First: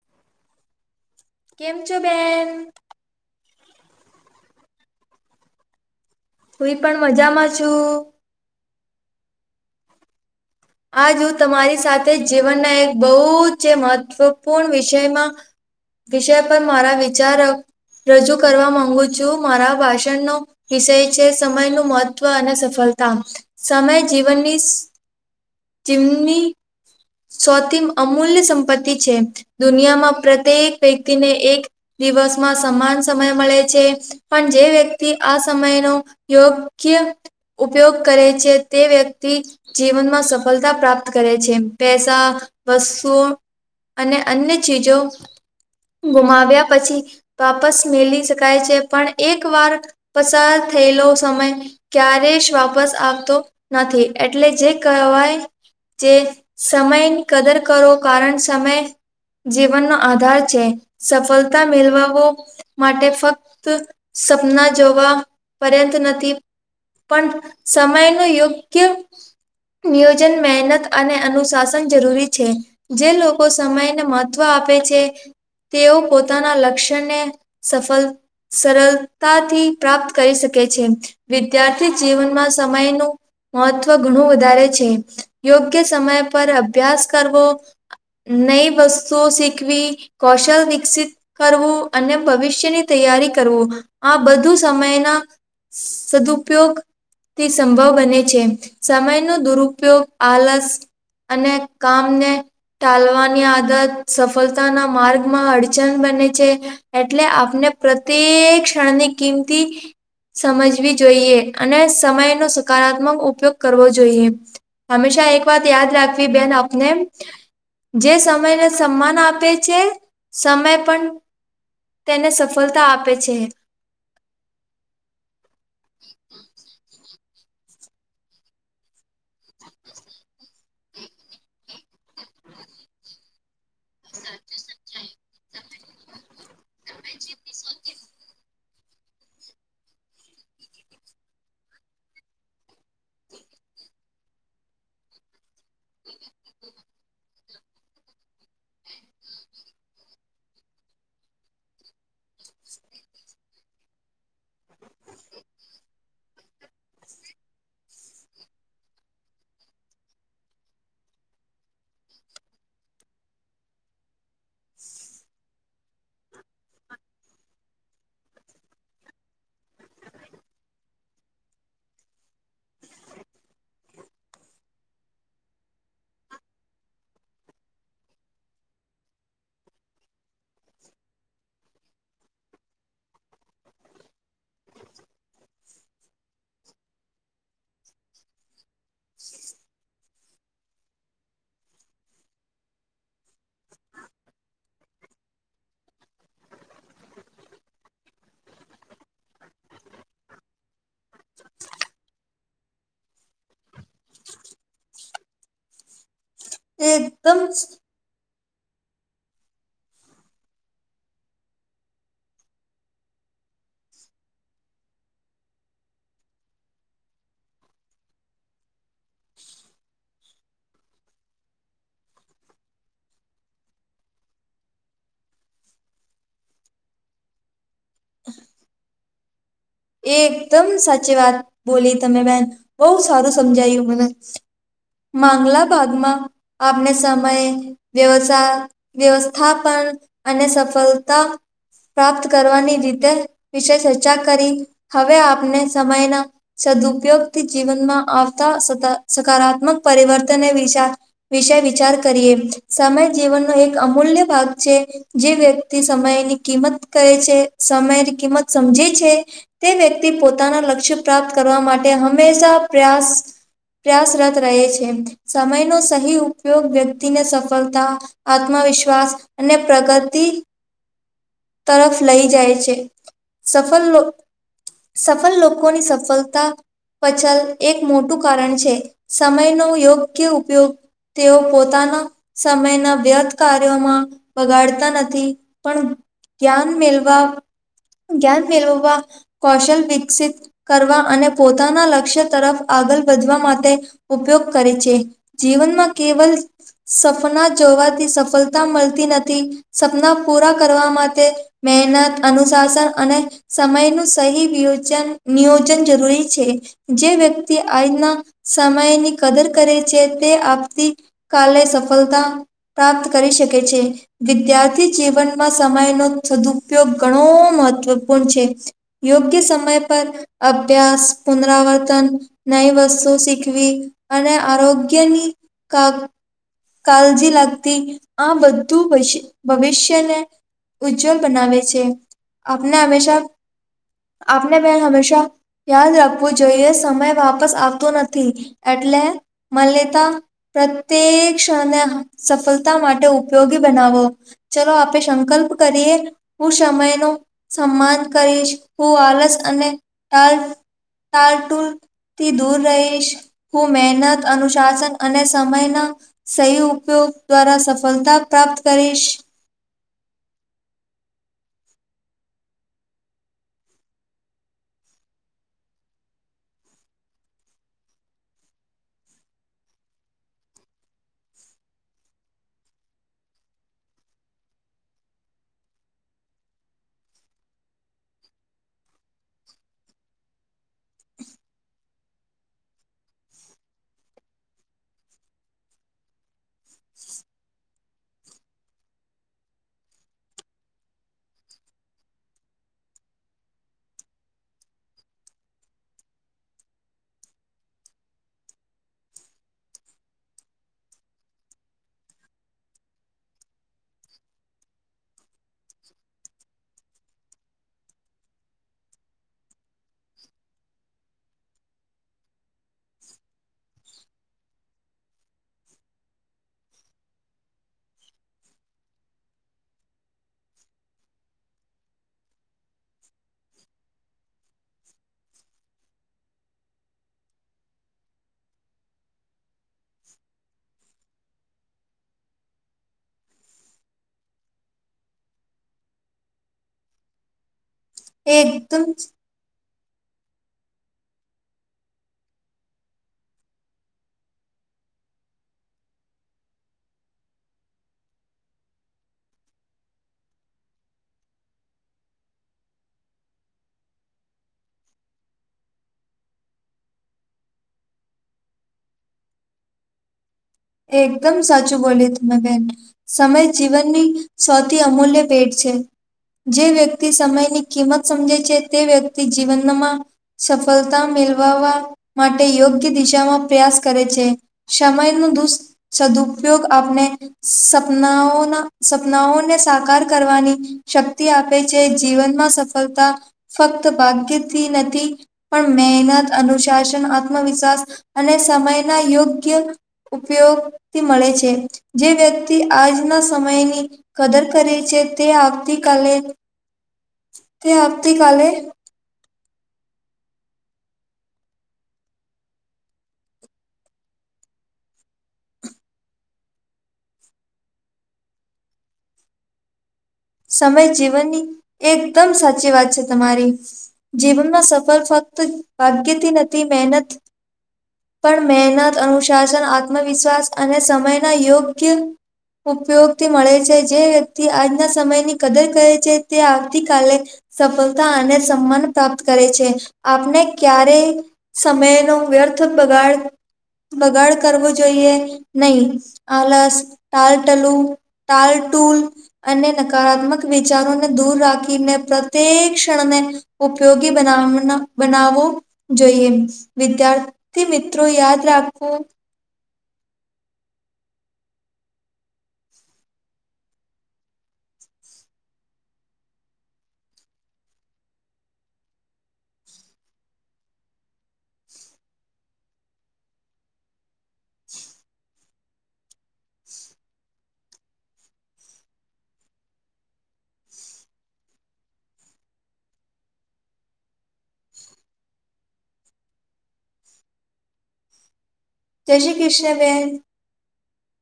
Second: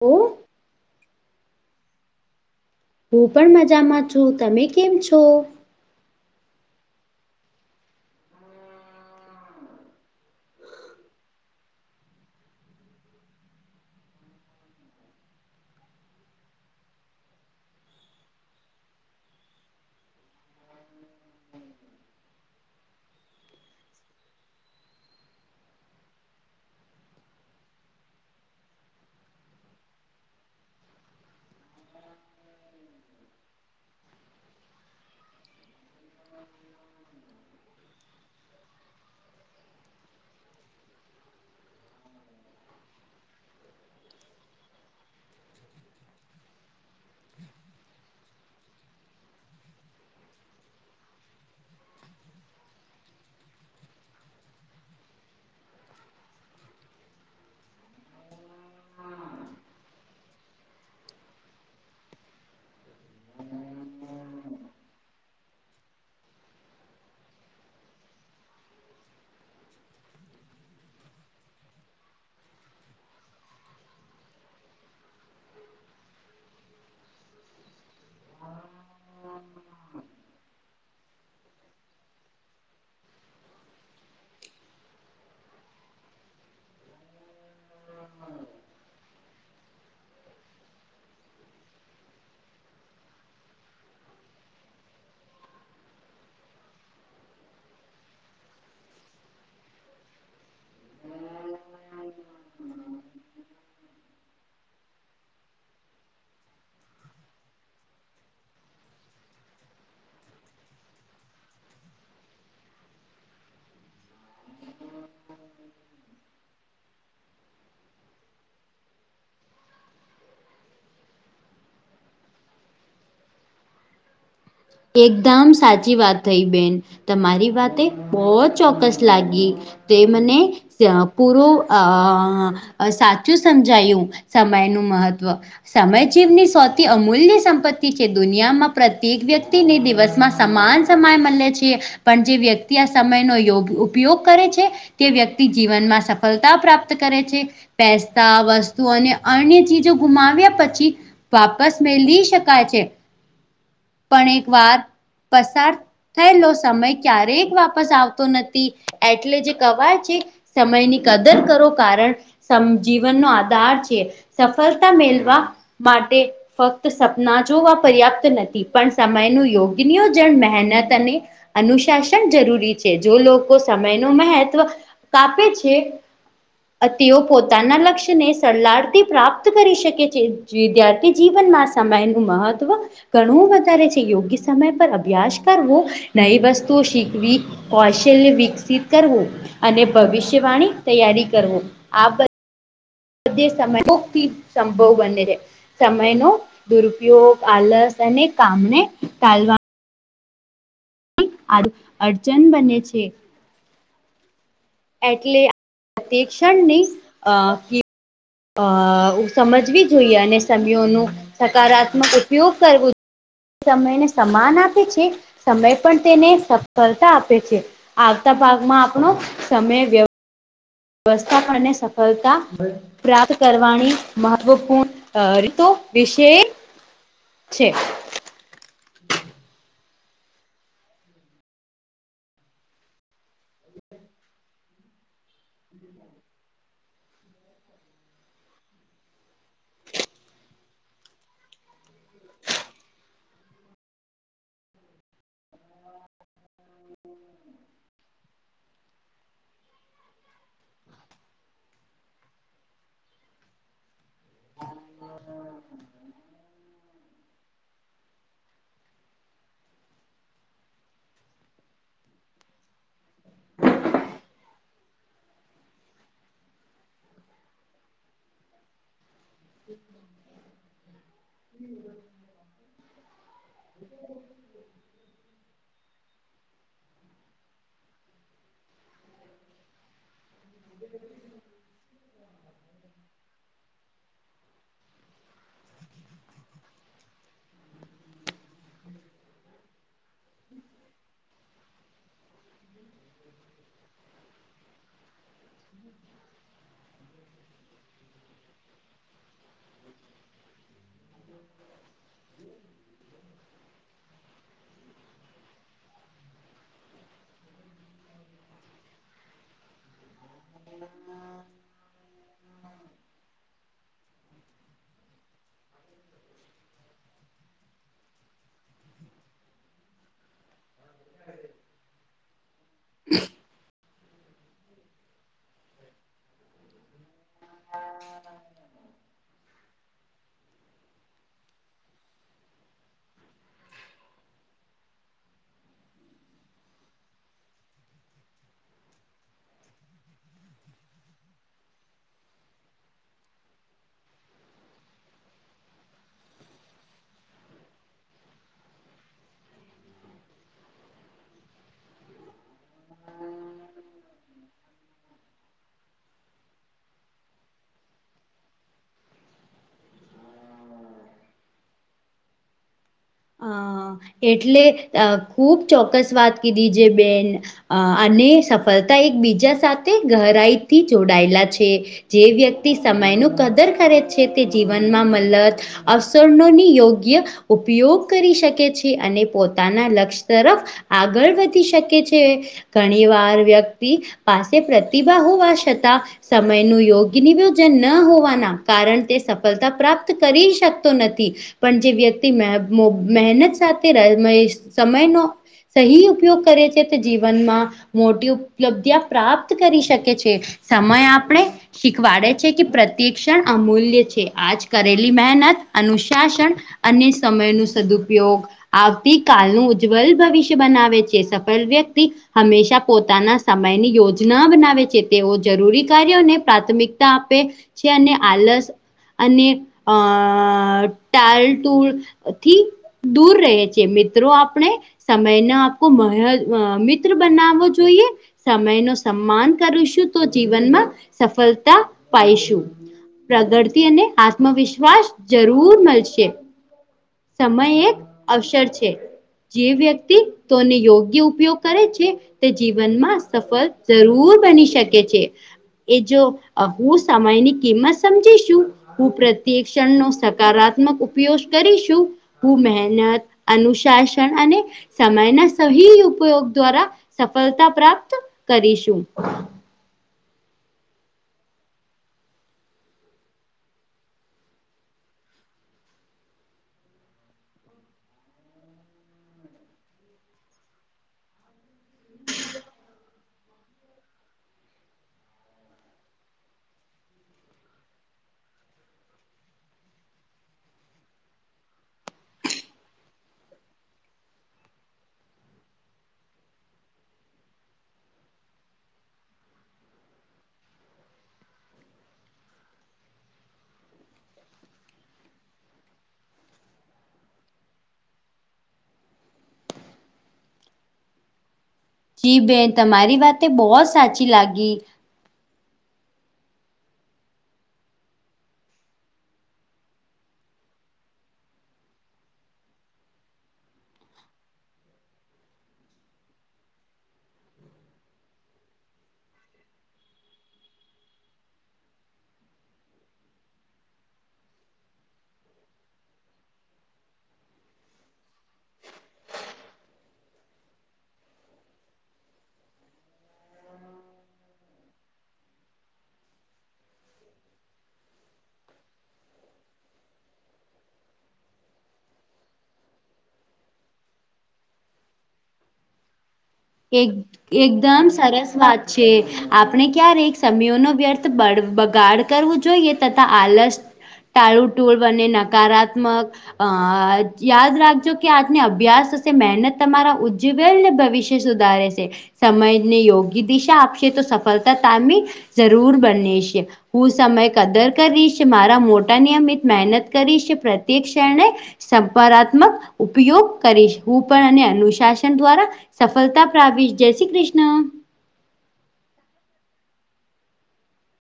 ઓ. કેમ છો બેન? હું પણ મજામાં છું. તમે કેમ છો? હુંઈ પણ મજામાં છું. આજ હું તમારી સાથે જીવનના એક બહુ જ મહત્વપૂર્ણ વિષયમાં વિષય પર મારા વિચાર રજૂ કરવા માંગુ છું મારા ભાષણનો વિષય છે સમયનું મહત્ત્વ અને સફળતા સમય જીવનની સ ચિમની સૌથી અમૂલ્ય સંપત્તિ છે દુનિયામાં પ્રત્યેક વ્યક્તિને એક દિવસમાં સમાન સમય મળે છે પણ જે વ્યક્તિ આ સમયનો યોગ્ય ઉપયોગ કરે છે તે વ્યક્તિ જીવન માં સફળતા પ્રાપ્ત કરે છે પેસા વસુ અને અન્ય ચીજો ગુમાવ્યા પછી વાપસ મેળવી શકાય છે પણ એક વાર પસાર થયેલો સમય ક્યારે જ વાપસ આવતો નથી એટલે જે કહેવાય જે સમયની કદર કરો કારણ સમય જીવનનો આધાર છે સફળતા મેલવવો માટે ફક્ત સપના જોવા પર્યંત નથી પણ સમયનો યોગ્ય નિયોજન મહેનત અને અનુશાસન જરૂરી છે જે લોકો સમયને મહત્વ આપે છે તેઓ પોતાના લક્ષ્યને સફળ સરળતાથી પ્રાપ્ત કરી શકે છે વિદ્યાર્થી જીવનમાં સમયનું મહત્વ ઘણું છે, યોગ્ય સમય પર અભ્યાસ કરવો નહીં વસ શું શીખવી કૌશલ વિકસિત કરવું અને ભવિષ્યની તૈયારી કરવું સમયના સદુપયોગથી સંભવ બને છે સમય નો દુરુપયોગ આલસ અને કામને ટાલવાની આદત સફળતાના માર્ગમાં અડચણ‌ બંને છે. એટલે આપને પ્રત્યેક ક્ષણની કિંમતી સમજવી જોઈએ અને સમયનો સકારાત્મક ઉપયોગ કરવો જોઈ જોઈએ હંમેશા એક વાત યાદ રાખવી બેન આપ ને જે સમયને સન્માન આપે છે સમય પણ. તેને સફળતા આપે છે એકદમ સાચી વાત થઈ બેન. તમારી વાતે બહુ જ ચોક્કસ લાગી તે મને પૂરું અ સાચું સમજાયું સમયનું મહત્ત્વ સમય જીવની સૌથી અમૂલ્ય સંપત્તિ છે દુનિયામાં પ્રત્યેક વ્યક્તિ. વ્યક્તિને દિવસમાં સમાન સમાય મળે છે. પણ જે વ્યક્તિ આ સમયનો યોગ ઉપયોગ કરે છે, કે વ્યક્તિ જીવનમાં સફળતા કરે છે પૈસા વસ્તુ અને અન્ય ચીજો ગુમાવ્યા પછી વાપસ મેલી શકાય છે પણ એકવાર પસાર થયેલો સમય ક્યારેક વાપસ આવતો નથી એટલે જે કવાય છે સમયની કદર કરો કારણ જીવનનો આધાર છે, સફળતા મેલવા માટે ફક્ત સપના જોવા પર્યાપ્ત નથી પણ સમય નું યોગ્ય નિયોજન મહેનત અને અનુશાસન જરૂરી છે. જો લોકો સમયનો મહેત્વ કાપે છે તેઓ પોતાનાં લક્ષ્યને સરલાળથી પ્રાપ્ત કરી શકે છે. જે વિદ્યાર્થી જીવનમાં સમયનું મહત્વ ઘણું બધું કરે છે. યોગ્ય સમય પર અભ્યાસ કરવો, નવી વસ્તુઓ શીખવી, કૌશલ્ય વિકસિત કરવું. અને ભવિષ્યવાણી તૈયારી કરવું. આ બધું મધ [unintelligible] સમય મુક્તિ સંભવ બને છે. સમયનો દુરુપયોગ, આલસ અને કામને ટાલવા [unintelligible] અડચન બને છે. એટલે [unintelligible] તે ક્ષણની અ એકદમ [unintelligible] અ સમજવી જોઈએ, અને સમીયોનુ સકારાત્મક ઉપયોગ કરવો સમયને સમાન આપે છે, સમય પણ તેને સફળતાં આપે છે. આવતાં ભાગમાં આપણો સમય વ્ય વસ્તા પરને સફળતાં પ્રાપ્ત કરવાની મહત્વપૂર્ણ રીતો વિશે છે. એકદમ સાચીવાત બોલી તમે બેન બહુ સારું સમજાયું મને. માંગલા ભાગમાં આપણે સમય વ્યવસા વ્યવસ્થાપન અને સફલતા પ્રાપ્ત કરવાની રીતે વિશે ચર્ચા કરી હવે આપને સમયનાં સદુપયોગથી જીવનમાં આવતાં સતા સકારાત્મક પરિવર્તન ને વિચાર વિશે વિચાર કરીએ. સમય જીવનનો એક અમૂલ્ય ભાગ છે. જે વ્યક્તિ સમયની કિંમત કરે છે. સમયની કિંમત સમજે છે. તે વ્યક્તિ પોતાનાં લક્ષ્ય પ્રાપ્ત કરવા માટે હંમેશાં પ્રયાસ પ્રયાસરત રહે છે. સમયનો સહી ઉપયોગ વ્યક્તિને સફલતા આત્મવિશ્વાસ અને પ્રગતિ તરફ લઈ જાય છે. સફલ સફલ લોકોની સફલતા પછલ એક મોટું કારણ છે. સમયનો યોગ્ય ઉપયોગ તેઓ પોતાનાં સમયનાં વ્યથૅ કાર્યોમાં બગાડતાં નથી. પણ, જ્ઞાન મેલવા, જ્ઞાન મેલવવા, કૌશલ વિકસિત કરવા અને પોતાનાં લક્ષ્ય તરફ આગલ વધવા માટે ઉપયોગ કરે છે. જીવનમાં કેવલ સપના જોવાથી સફલતા મલતી નથી. સપના પૂરા કરવા માટે મહેનત, અનુશાસન અને સમયનું સહી વિયોચન નિયોજન જરૂરી છે. જે વ્યક્તિ આજૂના સમયની કદર કરે છે. તે આવતી કાલે સફલતા પ્રાપ્ત કરી શકે છે. વિદ્યાર્થી જીવનમાં સમયનો સદુપયોગ ઘણો મહત્વપૂર્ણ છે. યોગ્ય સમય પર અભ્યાસ, પુનરાવર્તન નઈ વસ્તુ શીખવી અને આરોગ્યની કા કાલજી લાગતી આ બધું ભસી ભવિષ્ય ભવિષ્યને ઉજ્જવલ બનાવે છે. આપને હંમેશાં આપને મેં હમેશા યાદ રાખવું જોઈએ. સમય વાપસ આવતો નથી એટલે માલ્યતા પ્રત્યેક ક્ષણને સફલતા માટે ઉપયોગી બનાવો. ચલો આપે સંકલ્પ કરીએ હું સમયનો સમ્માન કરીશ. હું આલસ અને ટાલ ટાલ ટુલ થી દૂર રહીશ. હું મહેનત, અનુશાસન અને સમયના સહી ઉપયોગ દ્વારા સફલતા પ્રાપ્ત કરીશ. અ એટલે અ ખુબ ચોક્કસ વાત કીધી જે બેન અ અને સફલતા એકબીજા સાથે ગહરાઈથી જોડાયેલા છે. જે વ્યક્તિ સમયનું કદર કરે છે તે જીવનમાં મલત અવસરનોની યોગ્ય ઉપયોગ કરી શકે છે અને પોતાના લક્ષ્ય તરફ આગળ વધી શકે છે. ઘણીવાર વ્યક્તિ પાસે પ્રતિભા હોવા છતાં સમયનું યોગ્ય નિવેયોજન ન હોવાના કારણ તે સફલતા પ્રાપ્ત કરી શકતો નથી. પણ જે વ્યક્તિ મે મો મહેનત સાથે ર મય સમયનો સહી ઉપયોગ કરે છે તે જીવનમાં મોટી ઉપલબ્ધિ યા પ્રાપ્ત કરી શકે છે. સમય આપણે શીખવાડે છે કે પ્રત્યેક ક્ષણ અમૂલ્ય છે. આજ કરેલી મહેનત, અનુશાસન અને સમયનું સદુપયોગ આવતી કાલનું ઉજ્જવલ ભવિષ્ય બનાવે છે. સફલ વ્યક્તિ હંમેશા પોતાના સમયની યોજના બનાવે છે. તેઓ જરૂરી કાર્યોને પ્રાથમિકતા આપે છે અને આલસ અને અ ટાલટુળ થી દૂર રહે છે મિત્રો આપણે સમય ને આખૂ મય મિત્ર બનાવો જોઈએ. સમય નુ સન્માન કરુંશું તો જીવનમાં સફળતા પાઈશું. પ્રગતિ અને આત્મવિશ્વાસ જરૂર મળશે. સમય એક એ અવસર એકદમ છે જે વ્યક્તિ તોને યોગ્ય ઉપયોગ કરે છે. તે જીવનમાં સફળ જરૂર બની શકે છે. એ જો હું સમયની કિંમત સમજીશું હું પ્રત્યેક ક્ષણ નો સકારાત્મક ઉપયોગ કરીશ હું મહેનત અનુશાસન અને સમયના સહી ઉપયોગ દ્વારા સફળતા પ્રાપ્ત કરીશું એકદમ સાચું બોલી તમે બેન સમય જીવનની સૌથી અમૂલ્ય ભેટ છે. જે વ્યક્તિ સમયની કિંમત સમજે છે તે વ્યક્તિ જીવનમાં સફળતા મેળવવા માટે યોગ્ય દિશામાં પ્રયાસ કરે છે સમયનું દુષ સદુપયોગ આપને સપનાઓના સપનાઓને સાકાર કરવાની શક્તિ આપે છે જીવનમાં સફળતા ફક્ત ભાગ્યથી નથી પણ મહેનત અનુશાસન આત્મવિશ્વાસ અને સમયના યોગ્ય ઉપયોગથી મળે છે જે વ્યક્તિ આજના સમયની કદર કરે છે તે આવતી કાલે તે આવતી કાલે જી બેન તમારી વાતે બો સાચી લાગી સમય જીવનની એકદમ સાચી વાત છે તમારી જીવનમાં સફર ફક્ત ભાગ્યથી નથી મહેનત પણ મહેનત, અનુશાસન, આત્મવિશ્વાસ અને સમયના યોગ્ય ઉપયોગથી મળે છે, જે વ્યક્તિ આજના સમયની કદર કરે છે, તે આવતીકાલે સફલતા અને સન્માન પ્રાપ્ત કરે છે, આપને ક્યારે સમયનો વ્યર્થ બગાડ બગાડ કરવો જોઈએ નહી આલસ ટાલટલું તાલટુલ અને ન કારાત્મક વિચારોને દૂર રાખીને પ્રત્યેક ક્ષણને ઉપયોગી બનાવન બનાવવો જોઈએ. એક વિદ્યાર્થી મિત્રો એકદમ યાદ સરસ વાત રાખવું છે. આપણે ક્યારેક સમીયનો વ્યર્થ બ બગાડ કરવું જોઈએ તથા આલસ ટાળું ટૂળ બને નકારાત્મક અ યાદ રાખજો કે આજને અભ્યાસ હશે મહેનત તમારા ઉજ્જવેલને ભવિ સુધારે છે, સમયને યોગ્ય દિશા આપશે તો સફલતા તામે જરૂર બને છે. હું સમય કદર કરીશ મારા મોટા નિયમિત મહેનત કરીશ પ્રત્યેક ક્ષણે સંકારાત્મક ઉપયોગ કરીશ હું પણ અને અનુશાસન દ્વારા સફલતા પ્રાવિસ જય શ્રી કૃષ્ણ જય શ્રી કૃષ્ણ બેન.